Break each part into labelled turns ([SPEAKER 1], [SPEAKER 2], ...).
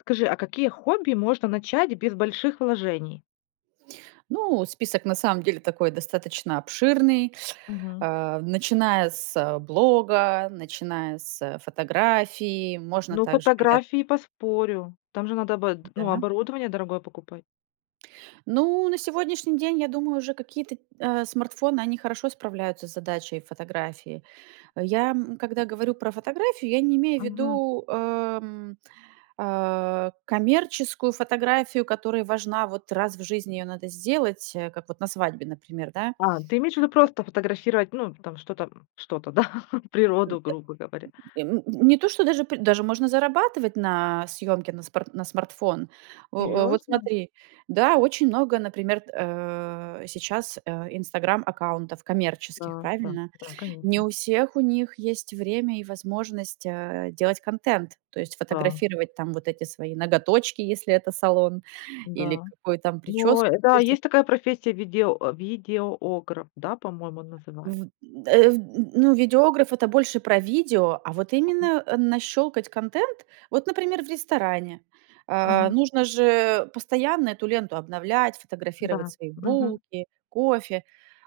[SPEAKER 1] Скажи, а какие хобби можно начать без больших вложений?
[SPEAKER 2] Ну, список, на самом деле, такой, достаточно обширный,
[SPEAKER 1] Мгм.
[SPEAKER 2] а, начиная с, блога, начиная с фотографии. Можно
[SPEAKER 1] Ну,
[SPEAKER 2] также я
[SPEAKER 1] фотографии- поспорю, там же надо обод ну,
[SPEAKER 2] Да.
[SPEAKER 1] оборудование дорогое покупать.
[SPEAKER 2] Ну, на сегодняшний день, я думаю, уже какие-то, т э, смартфоны, они хорошо справляются с задачей фотографии. Я, м, когда говорю про фотографию, я не имею
[SPEAKER 1] Мгм.
[SPEAKER 2] ввиду, э, м, э, коммерческую фотографию, которая важна. Вот раз в жизни ее надо сделать, э, как вот на свадьбе, например, да.
[SPEAKER 1] А, ты имеешь в виду просто фотографировать, ну, там, что-то. Что-то, да,
[SPEAKER 2] М, э.
[SPEAKER 1] природу, грубо говоря.
[SPEAKER 2] И, м, не то, что даже п даже можно зарабатывать на съемке на спар на смартфон. О о, вот
[SPEAKER 1] Серьёзно?
[SPEAKER 2] смотри Да, очень много, например, э, сейчас, э, Инстаграм-аккаунтов коммерческих,
[SPEAKER 1] Да, да,
[SPEAKER 2] правильно?
[SPEAKER 1] да.
[SPEAKER 2] Не
[SPEAKER 1] Конечно.
[SPEAKER 2] у всех у них есть время и возможность, э, делать контент, то есть,
[SPEAKER 1] Да.
[SPEAKER 2] фотографировать там вот эти свои ноготочки, если это салон, или
[SPEAKER 1] Да.
[SPEAKER 2] какую там
[SPEAKER 1] Но,
[SPEAKER 2] прическу.
[SPEAKER 1] э,
[SPEAKER 2] То
[SPEAKER 1] да,
[SPEAKER 2] есть о
[SPEAKER 1] есть такая профессия виде о видеограф, да, по-моему, называет
[SPEAKER 2] В д э, в н ну видеограф- это больше про видео, а вот именно, э, нащёлкать контент. Вот, например, в ресторане. Э,
[SPEAKER 1] Ага.
[SPEAKER 2] нужно же постоянно эту ленту обновлять, фотографировать
[SPEAKER 1] Да,
[SPEAKER 2] свои
[SPEAKER 1] мгм.
[SPEAKER 2] булки, кофе.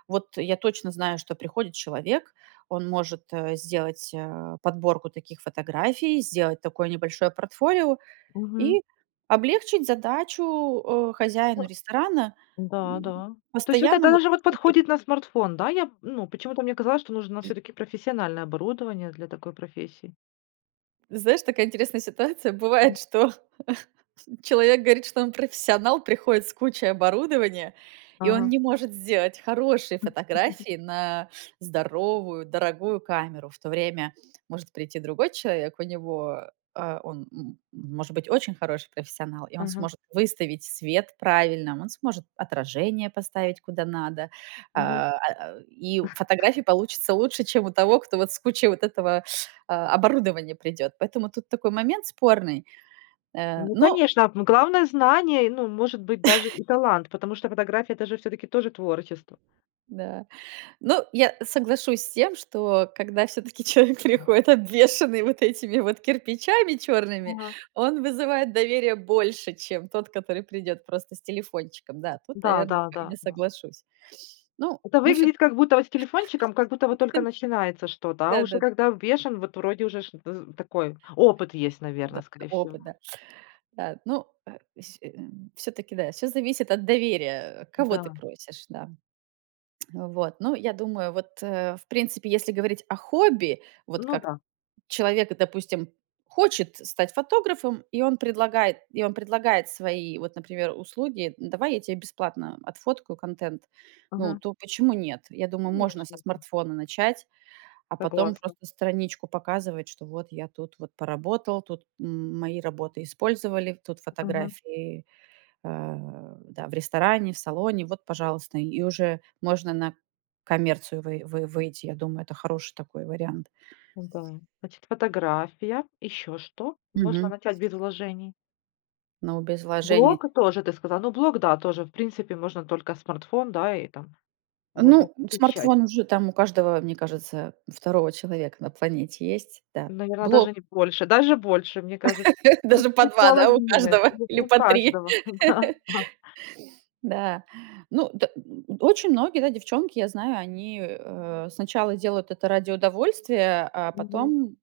[SPEAKER 2] Вот я точно знаю, что приходит человек, он может, э, сделать, э, подборку таких фотографий, сделать такое небольшое портфолио,
[SPEAKER 1] Мгм.
[SPEAKER 2] и облегчить задачу, э, хозяину ресторана,
[SPEAKER 1] Да,
[SPEAKER 2] м,
[SPEAKER 1] да. То есть вот так,
[SPEAKER 2] постоянно
[SPEAKER 1] да,
[SPEAKER 2] вот,
[SPEAKER 1] даже
[SPEAKER 2] ну, тип
[SPEAKER 1] подходит на смартфон, да, я, м, ну, почему-то мне казалось, что нужно
[SPEAKER 2] И
[SPEAKER 1] всё-таки профессиональное оборудование для такой профессии.
[SPEAKER 2] Знаешь, такая интересная ситуация
[SPEAKER 1] Мгм.
[SPEAKER 2] бывает, что человек говорит, что он профессионал, приходит с кучей оборудования, и он
[SPEAKER 1] Ага.
[SPEAKER 2] не может сделать хорошие
[SPEAKER 1] Хм. [unintelligible]
[SPEAKER 2] фотографии на здоровую, дорогую камеру. В то время может прийти другой человек, у него, э э, он, м, может быть очень хороший профессионал. И он
[SPEAKER 1] Мгм.
[SPEAKER 2] сможет выставить свет правильно, он сможет отражение поставить куда надо,
[SPEAKER 1] Мгм.
[SPEAKER 2] а, э, и фотографии получатся лучше, чем у того, кто вот с кучей вот этого, а, оборудования придёт. Поэтому тут такой момент спорный. Э,
[SPEAKER 1] Ну
[SPEAKER 2] ну
[SPEAKER 1] конечно! Но главное знания, ну и, может быть, даже и талант. Потому что фотография это же всё-таки тоже творчество.
[SPEAKER 2] Да. Но я соглашусь с тем, что когда всё-таки человек приходит, обвешенный вот этими вот кирпичами чёрными,
[SPEAKER 1] Ага.
[SPEAKER 2] он вызывает доверия больше, чем тот, который придёт просто с телефончиком. Да, тут,
[SPEAKER 1] Да
[SPEAKER 2] наверное,
[SPEAKER 1] да да
[SPEAKER 2] я
[SPEAKER 1] да.
[SPEAKER 2] соглашусь. Ну,
[SPEAKER 1] Это
[SPEAKER 2] мы
[SPEAKER 1] выглядит
[SPEAKER 2] всё-та
[SPEAKER 1] как будто вот с телефончиком, как будто вот только начинается что-то. А уже
[SPEAKER 2] Да-да д
[SPEAKER 1] когда обвешан, вот вроде уже ж з такой опыт есть, наверное,
[SPEAKER 2] Да,
[SPEAKER 1] скорее всего.
[SPEAKER 2] опыт, да. А, ну, э, вс э, всё-таки, да, всё зависит от доверия, э, кого ты
[SPEAKER 1] Да.
[SPEAKER 2] просишь, да. Вот. Ну, я думаю, вот, э, в принципе, если говорить о хобби, вот
[SPEAKER 1] Ну
[SPEAKER 2] как
[SPEAKER 1] да.
[SPEAKER 2] человек, допустим, хочет стать фотографом, и он предлагает и он предлагает свои, вот например, услуги: "Н давай я тебе бесплатно отфоткаю контент", ну,
[SPEAKER 1] Мгм.
[SPEAKER 2] то почему нет? Я думаю, можно
[SPEAKER 1] Конечно,
[SPEAKER 2] со
[SPEAKER 1] да.
[SPEAKER 2] смартфона начать, а потом
[SPEAKER 1] Согласна.
[SPEAKER 2] просто страничку показывать, что вот я тут вот поработал, тут м мои работы использовали, тут
[SPEAKER 1] Мгм.
[SPEAKER 2] фотографии. Э, да в ресторане, в салоне, вот, пожалуйста, и уже можно на коммерцию вый вы выйти, я думаю, это хороший такой вариант.
[SPEAKER 1] Да. Значит, фотография, ещё что? Можно
[SPEAKER 2] Мгм.
[SPEAKER 1] начать без вложений?
[SPEAKER 2] Но без вложений.
[SPEAKER 1] Блог, э, тоже ты сказала, ну, блог, да, тоже, в принципе, можно только смартфон, да, и там, можно
[SPEAKER 2] Ну,
[SPEAKER 1] получать.
[SPEAKER 2] смартфон уже там у каждого, мне кажется, второго человека на планете есть. Да.
[SPEAKER 1] Наверно, даже
[SPEAKER 2] Блог.
[SPEAKER 1] не больше, даже больше, мне кажется, ну
[SPEAKER 2] Даже по
[SPEAKER 1] по
[SPEAKER 2] 2, да, у
[SPEAKER 1] половина,
[SPEAKER 2] каждого,
[SPEAKER 1] [unintelligible]
[SPEAKER 2] или
[SPEAKER 1] у
[SPEAKER 2] по 3.
[SPEAKER 1] каждого, да. А.
[SPEAKER 2] Да. Ну д м, очень многие, да, девчонки, я знаю, они, э, сначала делают это ради удовольствия, а
[SPEAKER 1] Мгм.
[SPEAKER 2] потом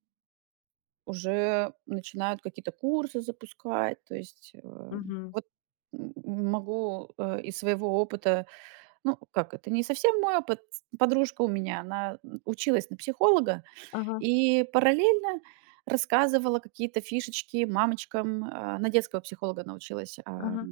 [SPEAKER 2] уже начинают какие-то курсы запускать. То есть, эм,
[SPEAKER 1] Мгм.
[SPEAKER 2] вот м могу, э, из своего опыта: ну как, это не совсем мой опыт, подружка у меня, она н училась на психолога
[SPEAKER 1] Ага.
[SPEAKER 2] и параллельно рассказывала какие-то фишечки мамочкам, а, на детского психолога она училась. Ам,
[SPEAKER 1] Ага.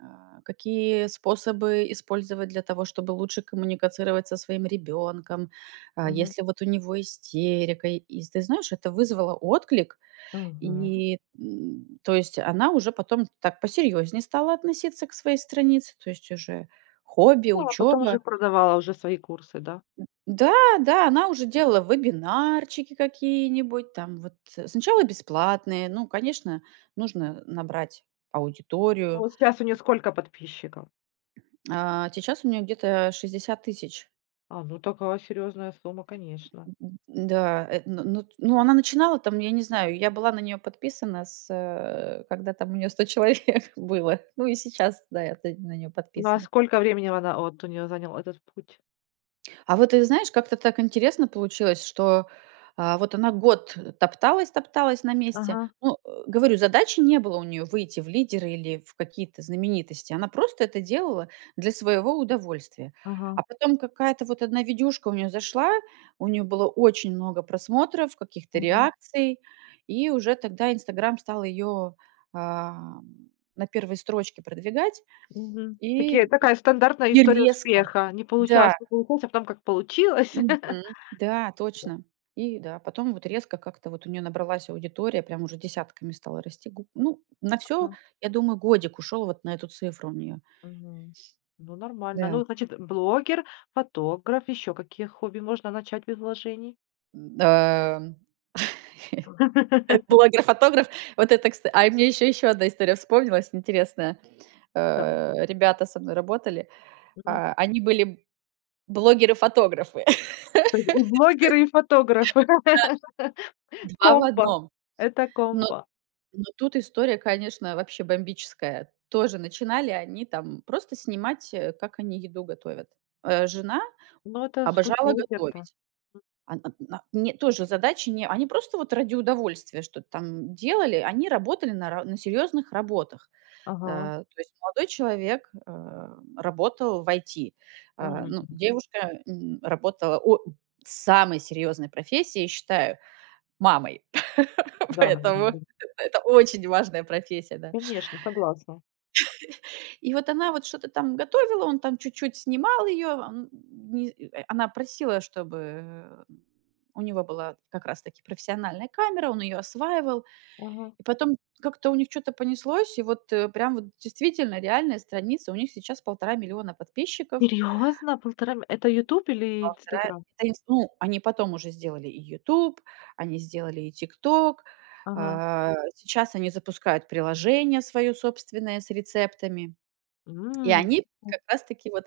[SPEAKER 2] а, какие способы использовать для того, чтобы лучше коммуницировать со своим ребенком, э,
[SPEAKER 1] Мгм.
[SPEAKER 2] если вот у него истерика. И с, ты знаешь, это вызвало отклик,
[SPEAKER 1] Мгм.
[SPEAKER 2] и н то есть, она уже потом так посерьезнее стала относиться к своей странице, то есть уже хобби,
[SPEAKER 1] Да, а потом
[SPEAKER 2] учеба.
[SPEAKER 1] уже продавала уже свои курсы, да?
[SPEAKER 2] Д да, да- она уже делала вебинарчики какие-нибудь, там вот, сначала бесплатные, ну, конечно, нужно набрать
[SPEAKER 1] А
[SPEAKER 2] аудиторию.
[SPEAKER 1] вот щас у неё сколько подписчиков?
[SPEAKER 2] А сейчас у неё где-то 60 000.
[SPEAKER 1] А, ну такая серьезная сумма, конечно.
[SPEAKER 2] Мгм. Н-да, э, ну ну т ну, она начинала там, я не знаю, я была на неё подписана, с, э, когда там у неё 100 человек было, ну и сейчас, да, я т на неё
[SPEAKER 1] Ну а
[SPEAKER 2] подписана.
[SPEAKER 1] сколько времени в она, вот у неё занял этот путь?
[SPEAKER 2] А вот, ты знаешь, как-то так интересно получилось, что, а, вот она год топталась-топталась на месте.
[SPEAKER 1] Ага.
[SPEAKER 2] Ну, э, говорю: задачи не было у неё выйти в лидеры или в какие-то знаменитости. Она просто это делала для своего удовольствия.
[SPEAKER 1] Ага.
[SPEAKER 2] А потом какая-то вот одна видюшка у неё зашла, у неё было очень много просмотров, каких-то
[SPEAKER 1] Мгм.
[SPEAKER 2] реакций и уже тогда "Инстаграм" стал её, ам, на 1 строчке продвигать
[SPEAKER 1] Мгм. Такие
[SPEAKER 2] и
[SPEAKER 1] такая стандартная
[SPEAKER 2] и
[SPEAKER 1] история
[SPEAKER 2] резко,
[SPEAKER 1] успеха: не
[SPEAKER 2] да
[SPEAKER 1] получалось, не получалось, а потом как получилось!
[SPEAKER 2] мгм, да, точно. И, да потом вот резко как-то вот у неё набралась аудитория, прям уже десятками стала расти. Г ну, на всё,
[SPEAKER 1] М.
[SPEAKER 2] я думаю, годик ушел вот на эту цифру у неё.
[SPEAKER 1] Мгм. Ну, нормально.
[SPEAKER 2] Да.
[SPEAKER 1] Ну, значит: блогер, фотограф. Ещё какие хобби можно начать без вложений?
[SPEAKER 2] Н-да. Это блогер-фотограф? Вот это, кста а, э, мне еще еще 1 история вспомнилась интересная.
[SPEAKER 1] Табу.
[SPEAKER 2] Э, ребята со мной работали.
[SPEAKER 1] Мгм.
[SPEAKER 2] А, они были блогеры-фотографы.
[SPEAKER 1] То есть и блогеры, и фотографы.
[SPEAKER 2] [unintelligible] Да. 2 в
[SPEAKER 1] Комбо,
[SPEAKER 2] 1.
[SPEAKER 1] это
[SPEAKER 2] Но
[SPEAKER 1] комбо.
[SPEAKER 2] но тут история, конечно, вообще бомбическая. Тоже начинали они там просто снимать, э, как они еду готовят. Э, жена
[SPEAKER 1] Ну это с
[SPEAKER 2] обожала
[SPEAKER 1] фуд-блогер, да.
[SPEAKER 2] готовить,
[SPEAKER 1] М.
[SPEAKER 2] она на Не, тоже задачи, не- они просто вот ради удовольствия что-то там делали. Они работали на ра на серьезных работах.
[SPEAKER 1] Ага.
[SPEAKER 2] А, то есть молодой человек, э, работал в IT,
[SPEAKER 1] А,
[SPEAKER 2] а,
[SPEAKER 1] эм.
[SPEAKER 2] ну, девушка н работала О! Самой серьезной профессией, я считаю- мамой,
[SPEAKER 1] Да, наверно,
[SPEAKER 2] поэтому
[SPEAKER 1] были.
[SPEAKER 2] это очень важная профессия, да.
[SPEAKER 1] Конечно, согласна.
[SPEAKER 2] И вот она вот что-то там готовила, он там чуть-чуть снимал ее, а, н н ни э, она просила, чтобы, э, м у него была как раз таки профессиональная камера, он ее осваивал.
[SPEAKER 1] Ага.
[SPEAKER 2] И потом как-то у них чё-то понеслось, и вот, э, прям вот действительно реальная страница, у них сейчас 1,5 миллиона подписчиков.
[SPEAKER 1] Серьезно!? 1,5 ми это "Ютуб" или
[SPEAKER 2] 1,5
[SPEAKER 1] "Инстаграм?"
[SPEAKER 2] Они с Ну, они потом уже сделали и "Ютуб", они сделали и "Тикток".
[SPEAKER 1] Ага.
[SPEAKER 2] А, сейчас они запускают приложение свое собственное с рецептами и
[SPEAKER 1] М!
[SPEAKER 2] они
[SPEAKER 1] О.
[SPEAKER 2] как раз таки вот,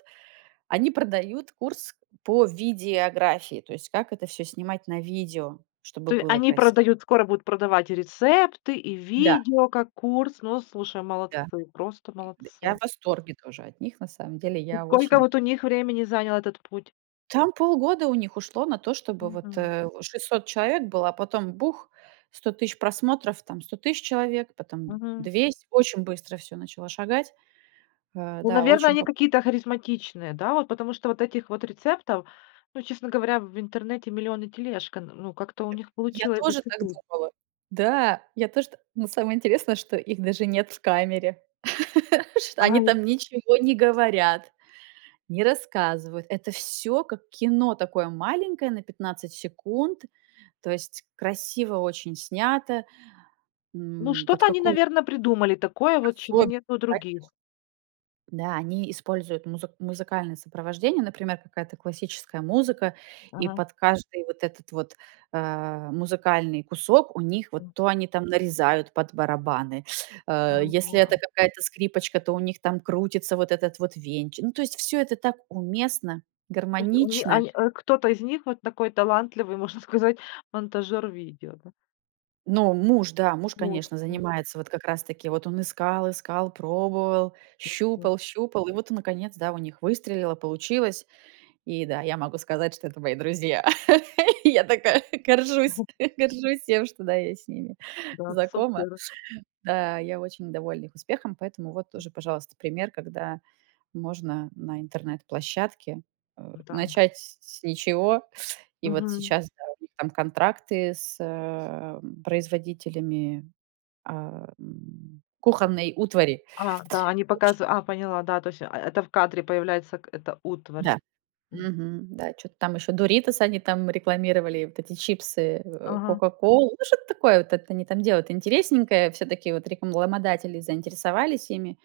[SPEAKER 2] они продают курс по видеографии, то есть как это всё снимать на видео, чтобы
[SPEAKER 1] То е
[SPEAKER 2] было
[SPEAKER 1] они
[SPEAKER 2] краси
[SPEAKER 1] продают, скоро будут продавать и рецепты, и
[SPEAKER 2] Да.
[SPEAKER 1] видео как курс. Ну, слушай,
[SPEAKER 2] Да.
[SPEAKER 1] молодцы, просто
[SPEAKER 2] Д я
[SPEAKER 1] молодцы.
[SPEAKER 2] в восторге тоже от них, на самом деле
[SPEAKER 1] И
[SPEAKER 2] я
[SPEAKER 1] сколько
[SPEAKER 2] очень
[SPEAKER 1] вот у них времени занял этот путь?
[SPEAKER 2] Там полгода у них ушло на то, чтобы вот,
[SPEAKER 1] Мгм.
[SPEAKER 2] э, 600 человек было, а потом- бух: 100 тысяч просмотров, там 100 тысяч человек, потом
[SPEAKER 1] Мгм.
[SPEAKER 2] 200. Очень быстро всё начало шагать. А,
[SPEAKER 1] Ну,
[SPEAKER 2] да,
[SPEAKER 1] наверно,
[SPEAKER 2] очень
[SPEAKER 1] они
[SPEAKER 2] поп
[SPEAKER 1] какие-то харизматичные, да? Вот, потому что вот этих вот рецептов, ну, честно говоря, в интернете 1000000 и тележка, н ну как-то у них
[SPEAKER 2] Я
[SPEAKER 1] получилось
[SPEAKER 2] тоже так
[SPEAKER 1] зацепить.
[SPEAKER 2] думала. Да, я тоже т Но самое интересное, что их даже нет в камере, чт Они
[SPEAKER 1] Ай!
[SPEAKER 2] там ничего не говорят, не рассказывают. Это всё, как кино такое маленькое, на 15 секунд, то есть красиво очень снято.
[SPEAKER 1] Ну
[SPEAKER 2] М, под
[SPEAKER 1] что-то они,
[SPEAKER 2] какую
[SPEAKER 1] наверно, придумали такое вот, чего
[SPEAKER 2] Особенно,
[SPEAKER 1] нет у
[SPEAKER 2] конечно.
[SPEAKER 1] других.
[SPEAKER 2] Да, они используют музык музыкальное сопровождение, например, какая-то классическая музыка, и
[SPEAKER 1] Ага.
[SPEAKER 2] под каждый вот этот вот, а, музыкальный кусок у них вот
[SPEAKER 1] М.
[SPEAKER 2] то они там нарезают под барабаны, э, если
[SPEAKER 1] Амплуа.
[SPEAKER 2] это какая-то скрипочка, то у них там крутится вот этот вот венчик. Ну, то есть всё это так уместно,
[SPEAKER 1] То есть у ни
[SPEAKER 2] гармонично.
[SPEAKER 1] они, э, кто-то из них вот такой талантливый, можно сказать, монтажер видео, да.
[SPEAKER 2] Но, муж, да. Муж, конечно,
[SPEAKER 1] Ловко.
[SPEAKER 2] занимается, вот как раз-таки вот он искал-искал, пробовал,
[SPEAKER 1] Так что
[SPEAKER 2] щупал-щупал, и вот, э, наконец, да, у них выстрелило, получилось. И да, я могу сказать, что это мои друзья. Я такая горжусь
[SPEAKER 1] Ага.
[SPEAKER 2] горжусь тем, что, да, я с ними
[SPEAKER 1] Да.
[SPEAKER 2] знакома.
[SPEAKER 1] Супер.
[SPEAKER 2] Да, я очень довольна их успехом, поэтому вот
[SPEAKER 1] М.
[SPEAKER 2] тоже, пожалуйста, пример, когда можно на интернет-площадке, э,
[SPEAKER 1] Да, д
[SPEAKER 2] начать с с ничего и вот
[SPEAKER 1] Мгм.
[SPEAKER 2] сейчас, да, у них там контракты с, э, производителями, а, м, кухонной утвари.
[SPEAKER 1] А, да, они
[SPEAKER 2] В общем
[SPEAKER 1] показы а, поняла, да, то есть, а, э, это в кадре появляется к эта утварь.
[SPEAKER 2] Да. Мгм, да, чё-то там ещё Doritos они там рекламировали, вот эти чипсы, э,
[SPEAKER 1] Ага.
[SPEAKER 2] "Кока-Колу", ну, что-то такое вот это они там делают интересненькое, всё-таки вот рекламодатели заинтересовались ими.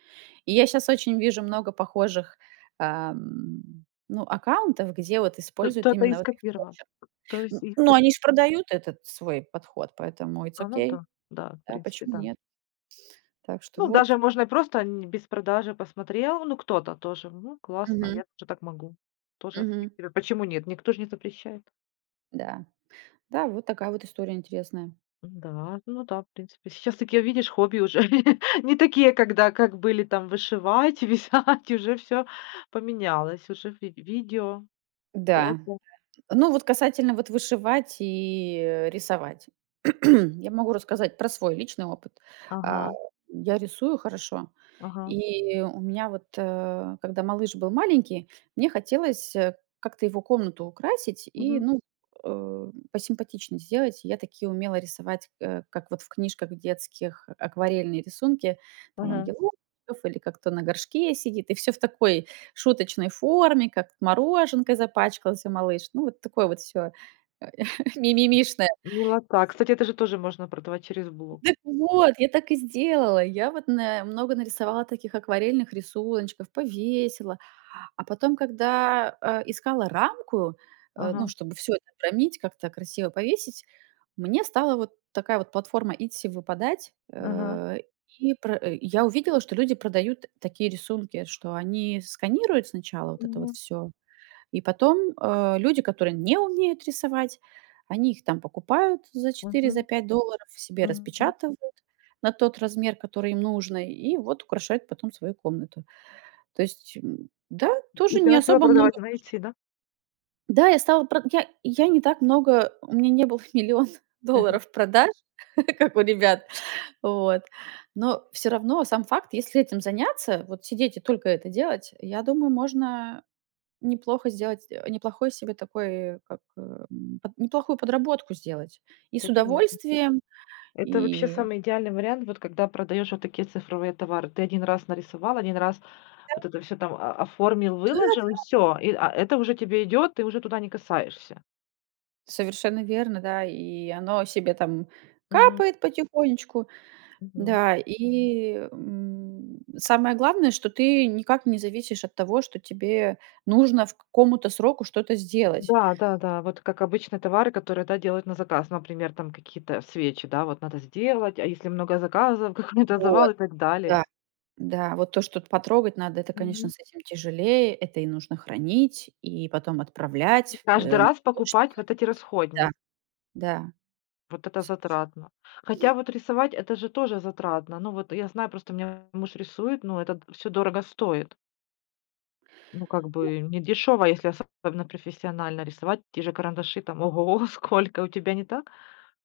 [SPEAKER 2] И я щас очень вижу много похожих, а, м, ну, аккаунтов, где вот
[SPEAKER 1] Т
[SPEAKER 2] используют
[SPEAKER 1] кто-то
[SPEAKER 2] именно
[SPEAKER 1] их
[SPEAKER 2] вот их
[SPEAKER 1] скопировал.
[SPEAKER 2] почерк.
[SPEAKER 1] То есть
[SPEAKER 2] Н
[SPEAKER 1] их,
[SPEAKER 2] но
[SPEAKER 1] вот
[SPEAKER 2] они ж продают этот свой подход, поэтому it's
[SPEAKER 1] А, ну
[SPEAKER 2] Okey.
[SPEAKER 1] да, да. В
[SPEAKER 2] Да,
[SPEAKER 1] принципе,
[SPEAKER 2] почему
[SPEAKER 1] да.
[SPEAKER 2] нет? Так что
[SPEAKER 1] Ну, даже
[SPEAKER 2] вот.
[SPEAKER 1] можно и просто н без продажи. Посмотрел: "Ну, кто-то тоже, ну, классно,
[SPEAKER 2] Мгм.
[SPEAKER 1] я тоже так могу". Тоже, в
[SPEAKER 2] Мгм.
[SPEAKER 1] принципе, почему нет? Никто же не запрещает.
[SPEAKER 2] Да. Да, вот такая вот история интересная.
[SPEAKER 1] М-да, ну да, в принципе сейчас таки видишь хобби уже не такие, когда как были там вышивать, вязать, уже всё поменялось, уже ви видео.
[SPEAKER 2] Да.
[SPEAKER 1] Фото.
[SPEAKER 2] Ну вот касательно вот вышивать и, э, рисовать. Я могу рассказать про свой личный опыт. А,
[SPEAKER 1] Ага.
[SPEAKER 2] я рисую хорошо.
[SPEAKER 1] Ага.
[SPEAKER 2] И у меня вот, э, когда малыш был маленький, мне хотелось, э, как-то его комнату украсить и,
[SPEAKER 1] Мгм.
[SPEAKER 2] ну, э, посимпатичнее сделать. Я таки умела рисовать, э, как вот в книжках детских акварельные рисунки: там
[SPEAKER 1] Мгм.
[SPEAKER 2] ангелочков или как кто на горшке сидит, и всё в такой шуточной форме, как мороженкой запачкался малыш, ну, вот такое вот всё, э, мимимишное.
[SPEAKER 1] Именно как. Кстати, это же тоже можно продавать через блог.
[SPEAKER 2] Так вот, я так и сделала, я вот на много нарисовала таких акварельных рисуночков, повесила. А потом, когда, э, искала рамку, э, ну,
[SPEAKER 1] Ага.
[SPEAKER 2] чтобы всё это обромить, как-то красиво повесить, мне стала вот такая вот платформа Etsy выпадать,
[SPEAKER 1] Ага.
[SPEAKER 2] э, и пр я увидела, что люди продают такие рисунки, что они сканируют сначала вот это вот
[SPEAKER 1] Мгм.
[SPEAKER 2] всё, и потом, э, люди, которые не умеют рисовать, они их там покупают за 4, за
[SPEAKER 1] Мгм,
[SPEAKER 2] 5 долларов, себе
[SPEAKER 1] мгм.
[SPEAKER 2] распечатывают на тот размер, который им нужно, и вот украшают потом свою комнату. То есть, м, да,
[SPEAKER 1] И
[SPEAKER 2] тоже
[SPEAKER 1] ты
[SPEAKER 2] не
[SPEAKER 1] начала
[SPEAKER 2] особо много,
[SPEAKER 1] продавать на
[SPEAKER 2] вложе
[SPEAKER 1] "Этси", да?
[SPEAKER 2] Да, я стала прод я я не так много у меня не было 1 000 000
[SPEAKER 1] Мгм.
[SPEAKER 2] долларов продаж, как у ребят, вот, но всё равно сам факт, если этим заняться, вот сидеть и только это делать, я думаю, можно неплохо сделать э, неплохой себе такой э, как, эм, под неплохую подработку сделать: и с
[SPEAKER 1] Да, конечно.
[SPEAKER 2] удовольствием,
[SPEAKER 1] Это вообще
[SPEAKER 2] и
[SPEAKER 1] самый идеальный вариант, вот когда продаешь вот такие цифровые товары. Ты 1 раз нарисовал, 1 раз
[SPEAKER 2] Да.
[SPEAKER 1] вот это всё там о оформил, выложил, и
[SPEAKER 2] Да-да.
[SPEAKER 1] всё. И, а, это уже тебе идет, ты уже туда не касаешься.
[SPEAKER 2] Совершенно верно, да, и оно себе там
[SPEAKER 1] Мгм.
[SPEAKER 2] капает потихонечку,
[SPEAKER 1] Мгм.
[SPEAKER 2] да. И, м, самое главное, что ты никак не зависишь от того, что тебе нужно к какому-то сроку что-то сделать.
[SPEAKER 1] Да-да-да, вот как обычно товары, которые, да, делают на заказ, например, там какие-то свечи, да, вот надо сделать, а если много заказов, какой-то завал
[SPEAKER 2] Вот.
[SPEAKER 1] и так далее.
[SPEAKER 2] Да, да. Вот то, что потрогать надо, это, конечно,
[SPEAKER 1] Мгм.
[SPEAKER 2] с этим тяжелее, это и нужно хранить, и потом отправлять.
[SPEAKER 1] Каждый
[SPEAKER 2] Э, в на
[SPEAKER 1] раз
[SPEAKER 2] почту
[SPEAKER 1] покупать вот эти
[SPEAKER 2] ходить. Да.
[SPEAKER 1] расходни
[SPEAKER 2] Да.
[SPEAKER 1] Вот это затратно, хотя
[SPEAKER 2] [unintelligible]
[SPEAKER 1] вот рисовать- это же тоже затратно, ну вот я знаю просто, у меня муж рисует, но это всё дорого стоит. Ну как
[SPEAKER 2] Ну
[SPEAKER 1] бы не дёшево, если особенно профессионально рисовать, те же карандаши, там ого го, сколько. У тебя не так?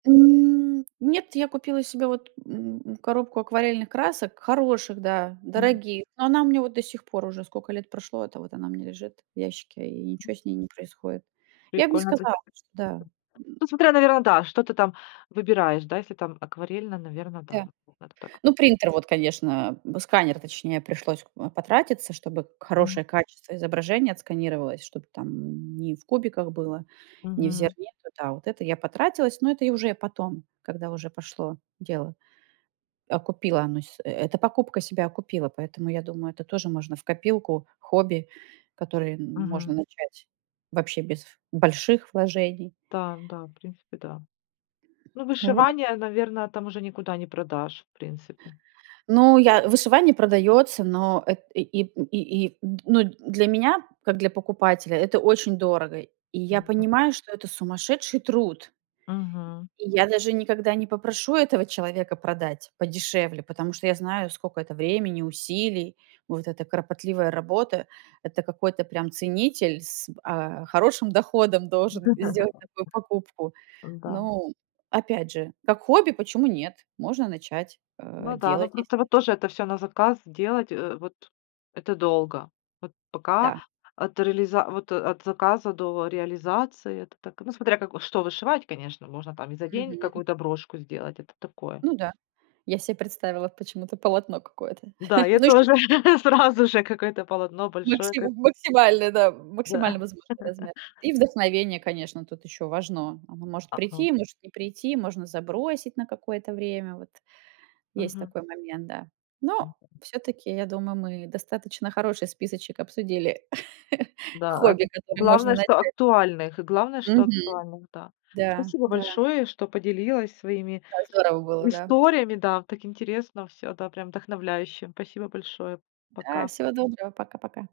[SPEAKER 2] М, нет, я купила себе, вот, м, коробку акварельных красок, хороших, да,
[SPEAKER 1] М.
[SPEAKER 2] дорогих, но она у меня вот до сих пор уже сколько лет прошло, это вот она у меня лежит в ящике и ничё с ней не происходит. Я б не
[SPEAKER 1] Прикольно, т [unintelligible]
[SPEAKER 2] сказала, что, да
[SPEAKER 1] ну смотря наверно, да, что ты там выбираешь, да, если там акварельно, наверное, да.
[SPEAKER 2] Да.
[SPEAKER 1] [unintelligible]
[SPEAKER 2] Ну принтер, вот конечно, м, сканер точнее, пришлось к потратиться, чтобы
[SPEAKER 1] Мгм.
[SPEAKER 2] хорошее качество изображения отсканировалось, чтобы там не в кубиках было, не в
[SPEAKER 1] Мгм.
[SPEAKER 2] зерне, то да, вот это я потратилась, но это я уже и потом, когда уже пошло дело, окупила оно с эта покупка себя окупила. Поэтому я думаю, это тоже можно в копилку хобби, которое м можно
[SPEAKER 1] Мгм.
[SPEAKER 2] начать вообще без в больших вложений.
[SPEAKER 1] Так, да, в принципе, да. Ну
[SPEAKER 2] Ну вот
[SPEAKER 1] вышивание, наверное, там уже никуда не продашь, в принципе.
[SPEAKER 2] Ну я вышивание продается, но эт и и п и и м, ну для меня, как для покупателя, это очень дорого. И я
[SPEAKER 1] [unintelligible]
[SPEAKER 2] понимаю, что это сумасшедший труд.
[SPEAKER 1] Мгм.
[SPEAKER 2] И я даже никогда не попрошу этого человека продать подешевле, потому что я знаю, сколько это времени, усилий, вот эта кропотливая работа. Это какой-то прям ценитель с, а, хорошим доходом должен сделать такую покупку.
[SPEAKER 1] Да.
[SPEAKER 2] Ну, опять же, как хобби, почему нет, можно начать, э,
[SPEAKER 1] Ну да. Ну
[SPEAKER 2] делать если
[SPEAKER 1] просто вот тоже это всё на заказ делать, э, вот это долго. Вот пока
[SPEAKER 2] Да.
[SPEAKER 1] от реализа вот от заказа до реализации, это так, ну смотря как, э, что вышивать, конечно. Можно там и за день
[SPEAKER 2] Мгм.
[SPEAKER 1] какую-то брошку сделать, это такое.
[SPEAKER 2] Ну да. Я себе представила почему-то полотно какое-то
[SPEAKER 1] Да, я
[SPEAKER 2] на
[SPEAKER 1] тоже
[SPEAKER 2] [unintelligible]
[SPEAKER 1] сразу же какое-то полотно большое
[SPEAKER 2] Макси
[SPEAKER 1] кот
[SPEAKER 2] максимально, да,
[SPEAKER 1] Да.
[SPEAKER 2] макимально возможный размер. И вдохновение, конечно, тут ещё важно, оно может
[SPEAKER 1] Ага.
[SPEAKER 2] прийти, может не прийти, можно забросить на какое-то время, вот. Есть
[SPEAKER 1] Мгм.
[SPEAKER 2] такой момент, да. Но
[SPEAKER 1] [unintelligible]
[SPEAKER 2] всё-таки, я думаю, мы достаточно хороший списочек обсудили,
[SPEAKER 1] Да, ак
[SPEAKER 2] хобби,
[SPEAKER 1] э,
[SPEAKER 2] которое можно
[SPEAKER 1] главное, что
[SPEAKER 2] начать.
[SPEAKER 1] актуальных, главное, что
[SPEAKER 2] Мгм.
[SPEAKER 1] актуальных, да.
[SPEAKER 2] Да,
[SPEAKER 1] Спасибо
[SPEAKER 2] да.
[SPEAKER 1] большое, что поделилась своими
[SPEAKER 2] Да, здорово было, да.
[SPEAKER 1] историями, да, так интересно всё, да, прям вдохновляюще. Спасибо большое,
[SPEAKER 2] Да,
[SPEAKER 1] пока.
[SPEAKER 2] всего доброго, пока пока.